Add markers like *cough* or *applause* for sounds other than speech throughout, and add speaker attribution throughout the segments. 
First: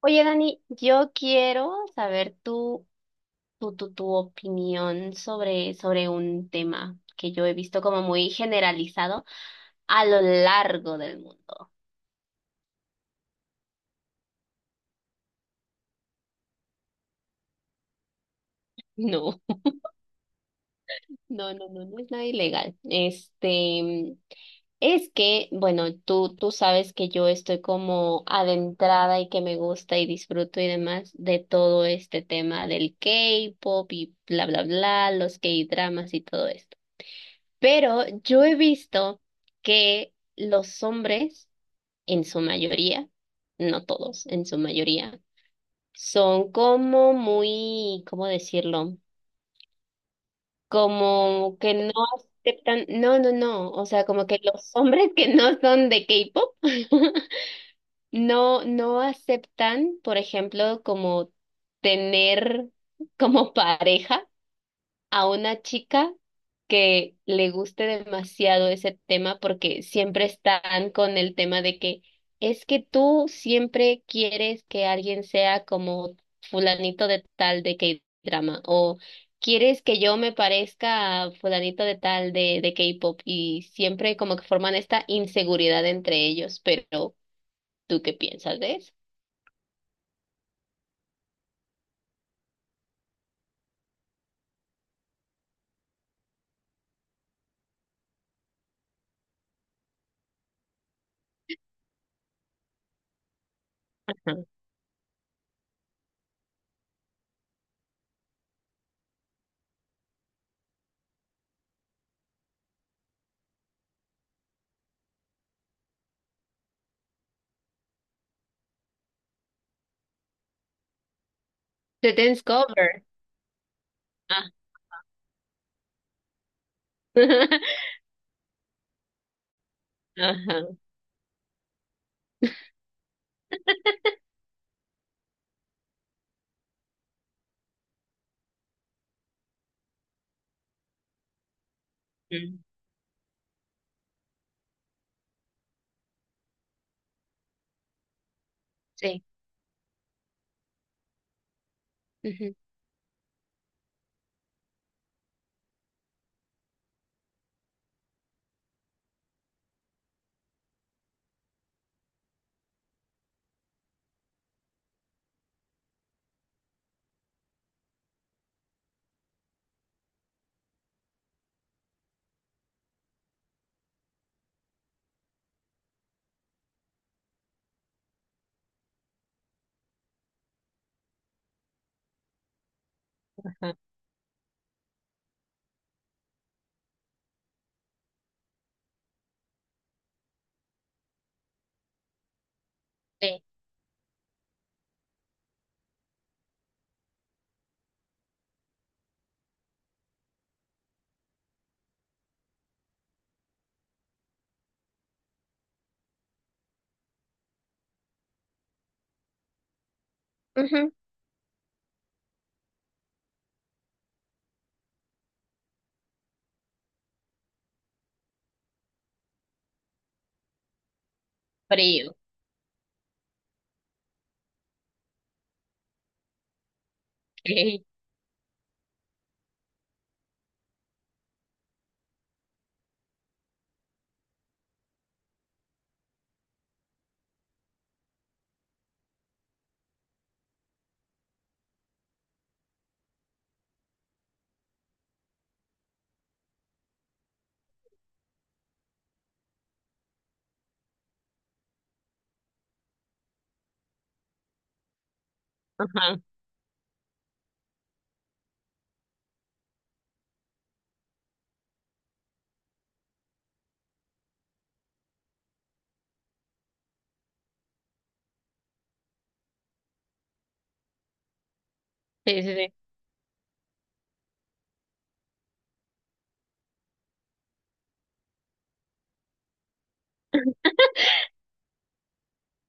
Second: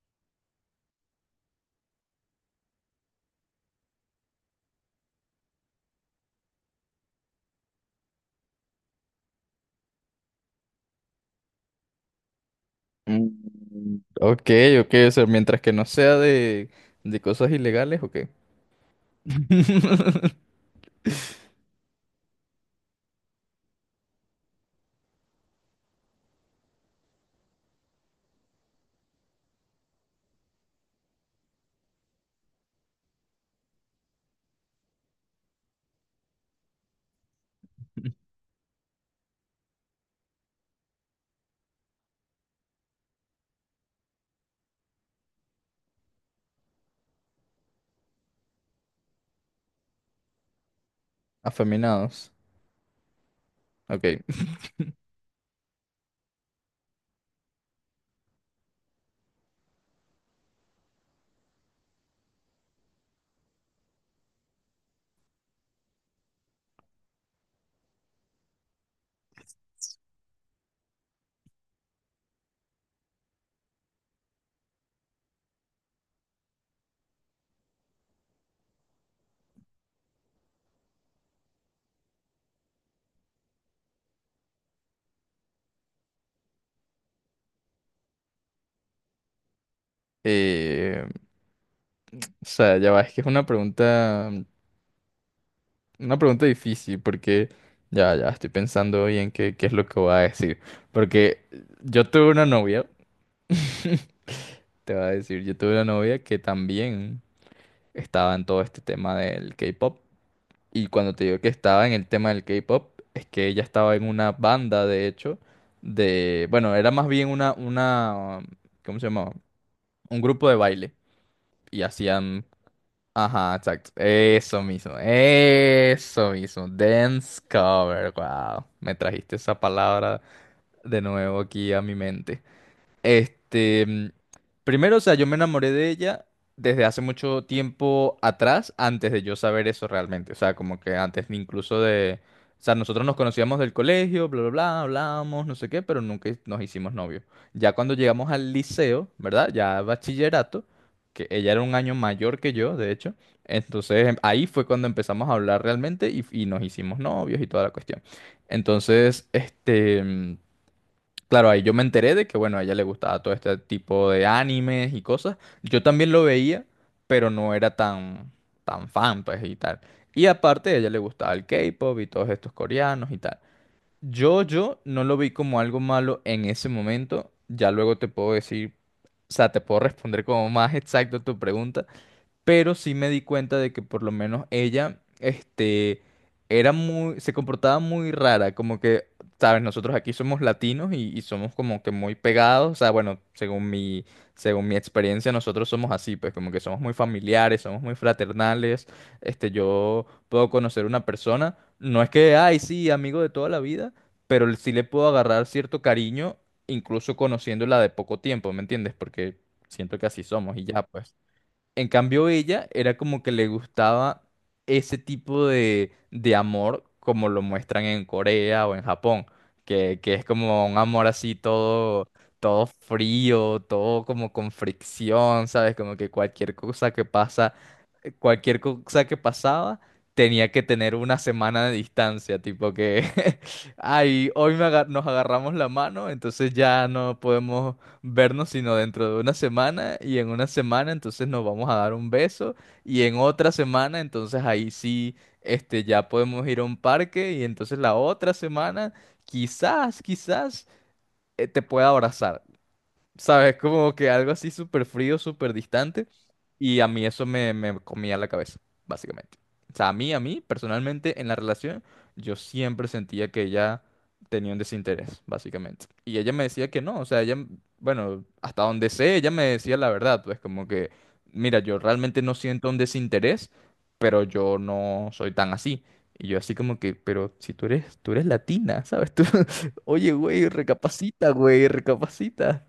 Speaker 1: Oye, Dani, yo quiero saber tu opinión sobre un tema que yo he visto como muy generalizado a lo largo del mundo.
Speaker 2: Mm, Ok, ok, o sea, mientras que no sea de cosas ilegales, ok.
Speaker 1: *laughs*
Speaker 2: *laughs*
Speaker 1: No, no, no, no, no es nada ilegal. Este, es que, bueno, tú sabes que yo estoy como adentrada y que me gusta y disfruto y demás de todo este tema del K-pop y bla, bla, bla, los K-dramas y todo esto. Pero yo he visto que los hombres, en su mayoría, no todos, en su mayoría, son como muy, ¿cómo decirlo? Como que no
Speaker 2: Afeminados,
Speaker 1: aceptan, no, no, no, o sea,
Speaker 2: ok.
Speaker 1: como que los hombres que no son de K-pop *laughs* no, no aceptan, por ejemplo, como tener como pareja a una chica que le guste demasiado ese tema porque siempre están con el tema de que es que tú siempre quieres que alguien sea como fulanito de tal de K-drama o quieres que yo me parezca a fulanito de tal de K-pop y siempre como que forman esta inseguridad entre ellos, pero ¿tú qué piensas de eso?
Speaker 2: Eh, o sea, ya va, es que es una pregunta, difícil porque ya estoy pensando bien qué es lo que voy a decir. Porque yo tuve una novia, *laughs*
Speaker 1: Ajá.
Speaker 2: te voy a decir, yo tuve una novia que también estaba en todo este tema del K-pop. Y cuando te digo que estaba en el tema del K-pop, es que ella estaba en una banda, de hecho, bueno, era más bien una, ¿cómo se llamaba? Un grupo de baile. Y
Speaker 1: The Dance
Speaker 2: hacían,
Speaker 1: Cover.
Speaker 2: ajá, exacto,
Speaker 1: Ah.
Speaker 2: eso mismo, dance
Speaker 1: *laughs*
Speaker 2: cover, wow, me trajiste esa palabra
Speaker 1: Ajá.
Speaker 2: de nuevo aquí a mi mente. Este, primero, o sea, yo me enamoré de ella desde hace mucho tiempo atrás, antes de yo saber eso realmente. O sea, como que antes ni incluso de...
Speaker 1: Mm.
Speaker 2: O sea, nosotros nos conocíamos del colegio, bla, bla, bla, hablábamos, no sé qué, pero nunca nos hicimos novios. Ya cuando llegamos al liceo,
Speaker 1: Sí.
Speaker 2: ¿verdad? Ya bachillerato, que ella era un año mayor que
Speaker 1: Ujú.
Speaker 2: yo, de hecho. Entonces, ahí fue cuando empezamos a hablar realmente y nos hicimos novios y toda la cuestión. Entonces, este, claro, ahí yo me enteré de que, bueno, a ella le gustaba todo este tipo de animes y cosas. Yo también lo veía, pero no era tan fan, pues, y tal. Y aparte, a ella le gustaba el K-pop y todos estos coreanos y tal. Yo no lo vi como algo malo en ese momento. Ya luego te puedo decir, o sea, te puedo *laughs* responder como más exacto tu pregunta, pero sí me di cuenta de
Speaker 1: Ajá.
Speaker 2: que por lo menos ella, este, se comportaba muy rara, como que, sabes, nosotros aquí somos latinos y somos como que muy pegados, o sea, bueno,
Speaker 1: Sí.
Speaker 2: según mi experiencia, nosotros somos así, pues como que somos muy familiares, somos muy fraternales, este, yo puedo conocer una persona, no es que, ay, sí, amigo de toda la vida, pero sí le puedo agarrar cierto cariño, incluso conociéndola de poco tiempo, ¿me entiendes? Porque siento que así somos y ya,
Speaker 1: Ujú.
Speaker 2: pues. En cambio, ella era como que le gustaba ese tipo de amor como lo muestran en Corea o en Japón, que es como un amor así todo,
Speaker 1: Frío.
Speaker 2: todo frío, todo como con fricción, ¿sabes? Como que
Speaker 1: *laughs* Ok.
Speaker 2: cualquier cosa que pasaba tenía que tener una semana de distancia, tipo que, *laughs* ay, hoy nos agarramos la mano, entonces ya no podemos vernos sino dentro de una semana y en una semana entonces nos vamos a dar un beso y en otra semana entonces ahí sí este ya podemos ir a un parque y entonces la otra semana quizás te pueda abrazar, ¿sabes? Como que algo así súper frío, súper distante.
Speaker 1: Ajá,
Speaker 2: Y a mí eso me comía la cabeza, básicamente. O sea, a mí, personalmente, en la relación, yo siempre sentía que ella tenía un desinterés, básicamente. Y ella me decía que no, o sea, ella, bueno, hasta donde sé, ella me decía la verdad, pues como que, mira, yo realmente no
Speaker 1: sí, sí,
Speaker 2: siento
Speaker 1: sí.
Speaker 2: un desinterés, pero yo no soy tan así. Y yo así como que, pero si tú eres latina, ¿sabes? Tú, *laughs* oye, güey, recapacita, güey, recapacita.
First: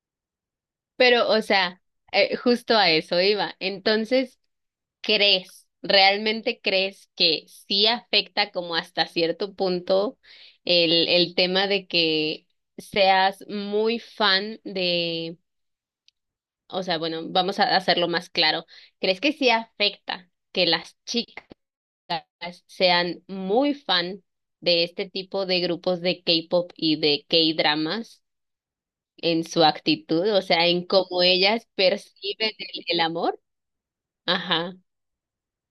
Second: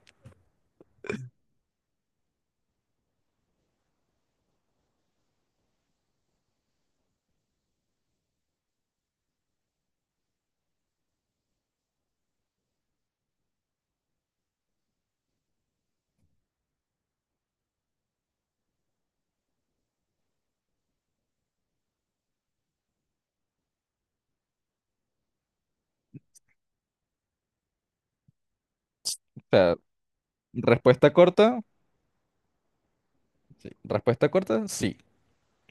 Speaker 1: Pero, o sea, justo a eso iba. Entonces, ¿crees, realmente crees que sí afecta como hasta cierto punto el tema de que seas muy fan de, o sea, bueno, vamos a hacerlo más claro. ¿Crees que sí afecta que las chicas sean muy fan de este tipo de grupos de K-pop y de K-dramas?
Speaker 2: O
Speaker 1: En su
Speaker 2: sea,
Speaker 1: actitud, o sea, en
Speaker 2: respuesta
Speaker 1: cómo
Speaker 2: corta,
Speaker 1: ellas perciben el amor.
Speaker 2: sí. Respuesta corta,
Speaker 1: Ajá.
Speaker 2: sí,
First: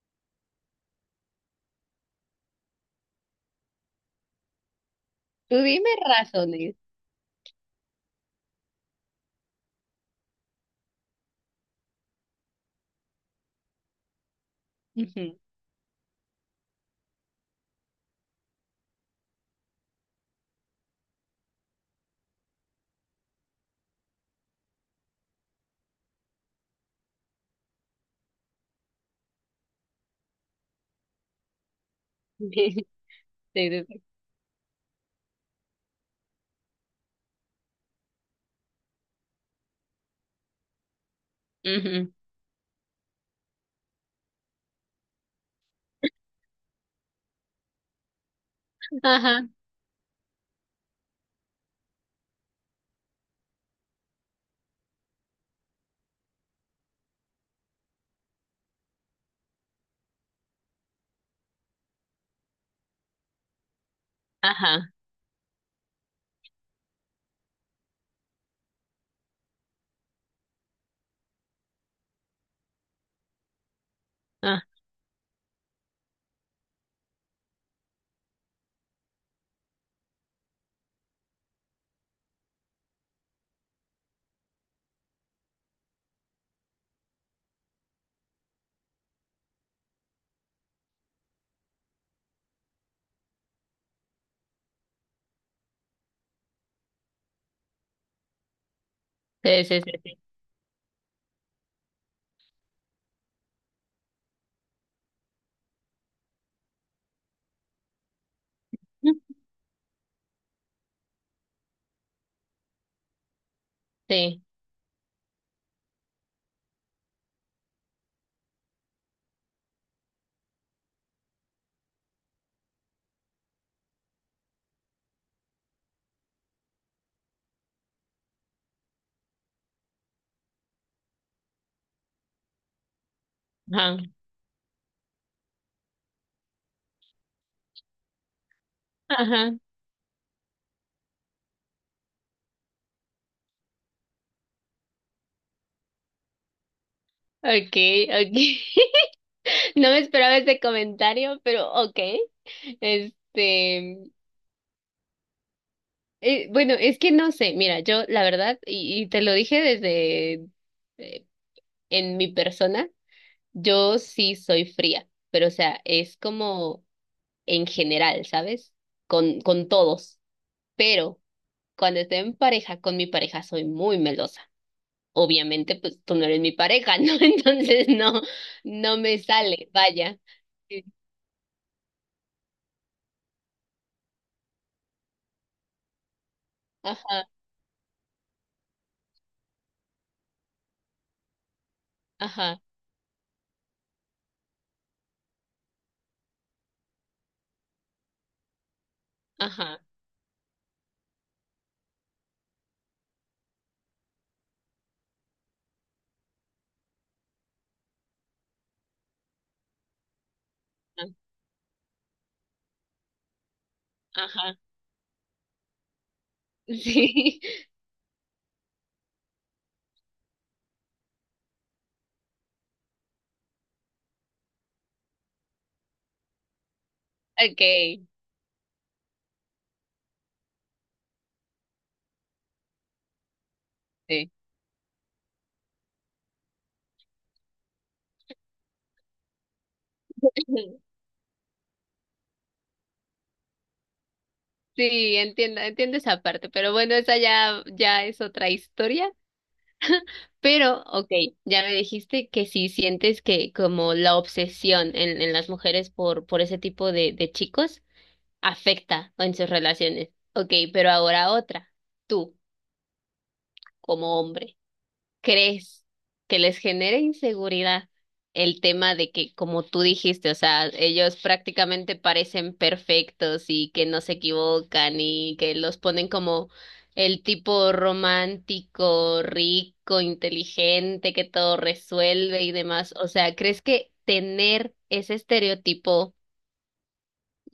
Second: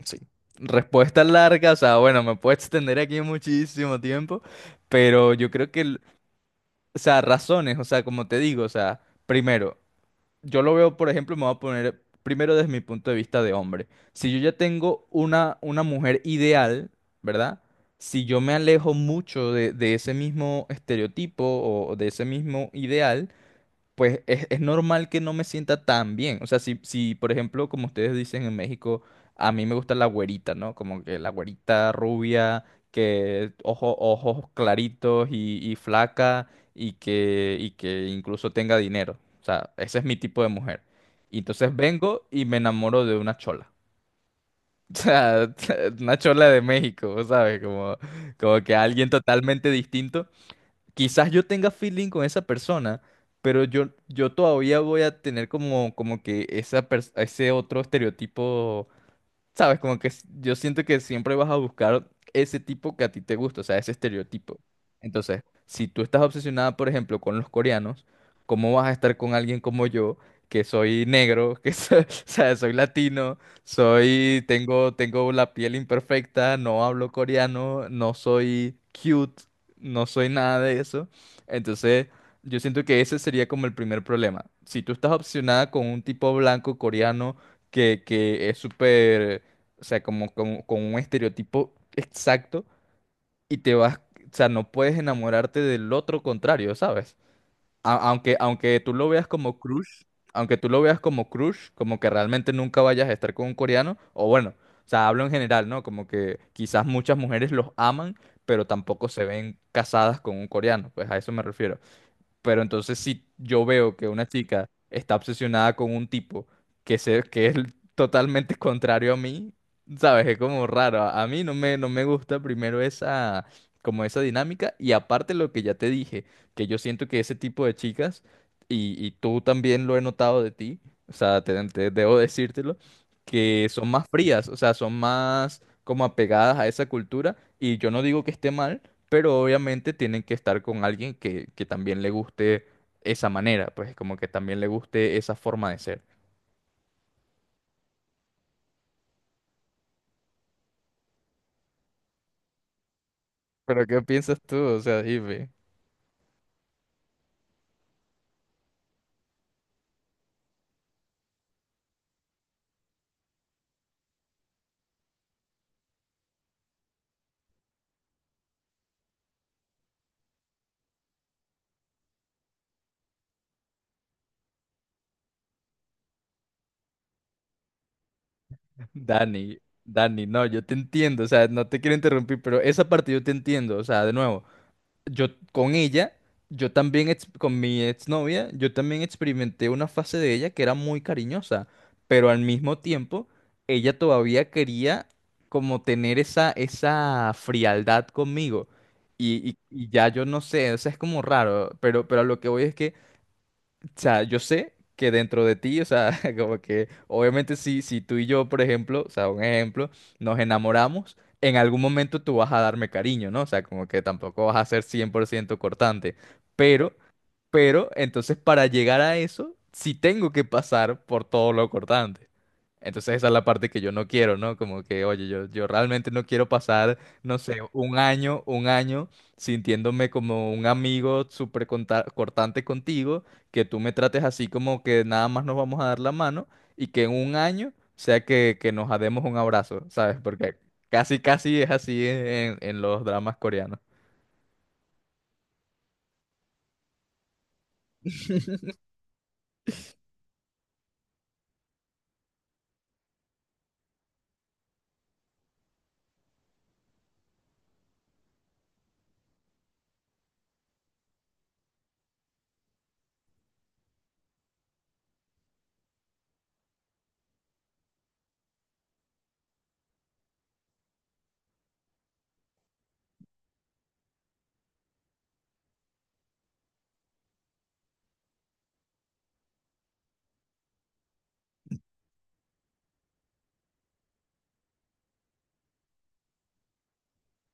Speaker 2: sí. Respuesta larga, o sea, bueno, me puedo extender aquí muchísimo tiempo, pero yo
Speaker 1: Tú
Speaker 2: creo que,
Speaker 1: dime razones.
Speaker 2: o sea, razones, o sea, como te digo, o sea, primero, yo lo veo, por ejemplo, me voy a poner primero desde mi punto de vista de hombre. Si yo ya tengo
Speaker 1: Ujú.
Speaker 2: una mujer ideal, ¿verdad? Si yo me alejo mucho de ese mismo estereotipo o de ese mismo ideal, pues es normal que no me sienta tan bien. O sea, si, por ejemplo, como ustedes dicen en México, a mí me gusta la güerita, ¿no? Como que la güerita rubia,
Speaker 1: *laughs*
Speaker 2: que
Speaker 1: Sí, sí, sí.
Speaker 2: ojos claritos y flaca y que incluso tenga dinero. O sea, ese es mi tipo de mujer. Y entonces
Speaker 1: Ujú.
Speaker 2: vengo y me enamoro de una chola. *laughs* O sea, una chola de México, ¿sabes? Como que alguien
Speaker 1: Ajá,
Speaker 2: totalmente distinto quizás yo tenga feeling con esa persona, pero yo todavía voy a tener como que ese otro estereotipo, sabes, como que yo siento que siempre vas a buscar ese tipo que a ti te gusta, o sea, ese estereotipo.
Speaker 1: ajá.
Speaker 2: Entonces, si tú estás obsesionada, por ejemplo, con los coreanos, ¿cómo vas a estar con alguien como yo, que soy negro, *laughs* o sea, soy latino,
Speaker 1: Ah,
Speaker 2: tengo la piel imperfecta, no hablo coreano, no soy cute, no soy nada de eso? Entonces, yo siento que ese sería como el primer problema. Si tú estás obsesionada con un tipo blanco coreano que es súper o sea, como con un estereotipo exacto y te vas, o sea, no puedes enamorarte del otro contrario, ¿sabes? A- aunque, aunque tú lo veas como
Speaker 1: sí, sí, sí,
Speaker 2: crush,
Speaker 1: sí.
Speaker 2: aunque tú lo veas como crush, como que realmente nunca vayas a estar con un coreano, o bueno, o sea, hablo en general, ¿no? Como que quizás muchas mujeres los aman, pero tampoco se
Speaker 1: Ujú.
Speaker 2: ven casadas con un coreano, pues a eso me refiero. Pero entonces si yo veo que una
Speaker 1: Sí,
Speaker 2: chica está obsesionada con un tipo que es totalmente *laughs* contrario a mí, ¿sabes? Es como raro. A mí no me gusta primero esa, como esa dinámica. Y aparte lo que ya te dije, que yo siento que ese tipo de chicas, y tú también lo he notado de ti, o sea, debo decírtelo, que son
Speaker 1: ajá,
Speaker 2: más frías, o sea, son más como apegadas a esa cultura. Y yo no digo que esté mal, pero
Speaker 1: ajá.
Speaker 2: obviamente tienen que estar con alguien que también le guste esa manera, pues como que también le guste esa forma de ser.
Speaker 1: Okay, okay. *laughs* No me esperaba ese comentario, pero okay.
Speaker 2: Pero ¿qué
Speaker 1: Este,
Speaker 2: piensas tú? O sea, dime,
Speaker 1: bueno, es que no sé, mira, yo la verdad, y te lo dije desde eh, en mi persona. Yo sí soy fría, pero o sea, es como en general, ¿sabes? Con todos. Pero cuando estoy en pareja con mi pareja soy muy melosa. Obviamente, pues tú no eres mi pareja, ¿no? *laughs* Entonces
Speaker 2: *laughs*
Speaker 1: no me
Speaker 2: Dani,
Speaker 1: sale, vaya.
Speaker 2: Dani, no, yo te
Speaker 1: Sí.
Speaker 2: entiendo, o sea, no te quiero interrumpir, pero esa parte yo te entiendo, o sea, de nuevo. Yo con ella, yo también,
Speaker 1: Ajá,
Speaker 2: con mi exnovia, yo también experimenté una fase de ella que era muy cariñosa, pero al
Speaker 1: ajá,
Speaker 2: mismo tiempo, ella todavía quería como tener esa frialdad conmigo. Y,
Speaker 1: ajá,
Speaker 2: y- y ya yo no sé, o sea, es como raro, pero a lo que voy es que o sea, yo sé que dentro de ti, o sea, *laughs* como que obviamente si tú y yo, por ejemplo, o sea, un ejemplo, nos
Speaker 1: a-
Speaker 2: enamoramos, en algún momento tú vas a darme cariño, ¿no? O sea, como que tampoco vas
Speaker 1: ajá.
Speaker 2: a ser 100% cortante, pero
Speaker 1: Sí,
Speaker 2: pero entonces para llegar a eso, sí tengo que pasar por todo lo cortante. Entonces esa es la parte que yo no quiero, ¿no? Como que, oye, yo realmente no quiero pasar, no
Speaker 1: *laughs*
Speaker 2: sé, un
Speaker 1: okay,
Speaker 2: año, un año sintiéndome como un amigo súper cortante contigo, que tú me trates
Speaker 1: sí.
Speaker 2: así como que nada más nos vamos a dar la mano y que en un año sea que nos demos un abrazo, ¿sabes? Porque
Speaker 1: *laughs*
Speaker 2: casi, casi es así en los dramas coreanos.
Speaker 1: Sí, entiendo, entiendo esa parte, pero bueno, esa ya, ya es otra historia. Pero, ok, ya me dijiste que si sientes que como la obsesión en las mujeres por ese tipo de chicos afecta en sus relaciones. Ok, pero ahora otra, tú como hombre crees que les genere inseguridad el tema de que, como tú dijiste, o sea, ellos prácticamente parecen perfectos y que no se equivocan y que los ponen como el tipo romántico, rico, inteligente, que todo resuelve y demás. O sea, ¿crees que tener ese estereotipo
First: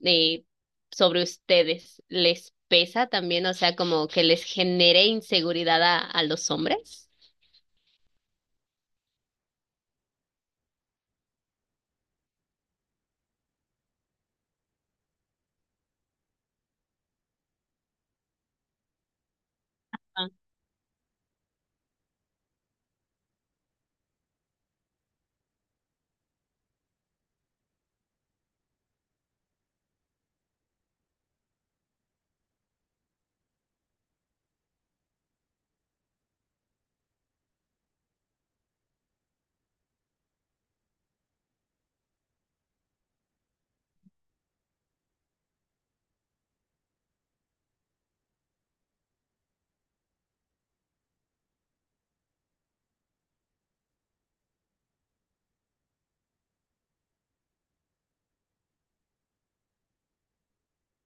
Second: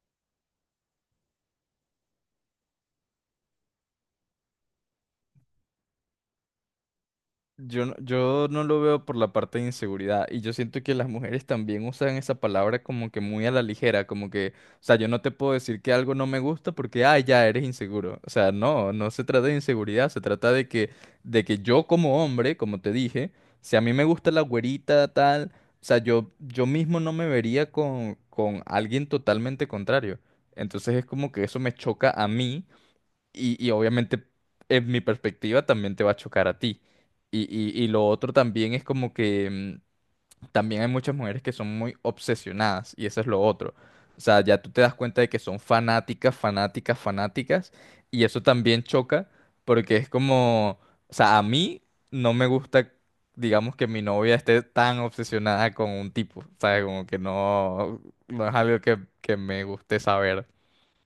Speaker 1: eh, sobre ustedes les pesa también? O sea, ¿como que les genere inseguridad a los hombres?
Speaker 2: Yo no lo veo por la parte de inseguridad y yo siento que las mujeres también usan esa palabra como que muy a la ligera, como que, o sea, yo no te puedo decir que algo no me gusta porque, ah, ya eres inseguro. O sea, no, no se trata de inseguridad, se trata de que, yo como hombre, como te dije, si a mí me gusta la güerita tal, o sea, yo mismo no me vería con alguien totalmente contrario. Entonces es como que eso me choca a mí y obviamente en mi perspectiva también te va a chocar a ti. Y lo otro también es como que también hay muchas mujeres que son muy obsesionadas y eso es lo otro. O sea, ya tú te das cuenta de que son fanáticas, fanáticas, fanáticas y eso también choca porque es como, o sea, a mí no me gusta, digamos, que mi novia esté tan obsesionada con un tipo, ¿sabes? Como que no, no es algo que me guste saber.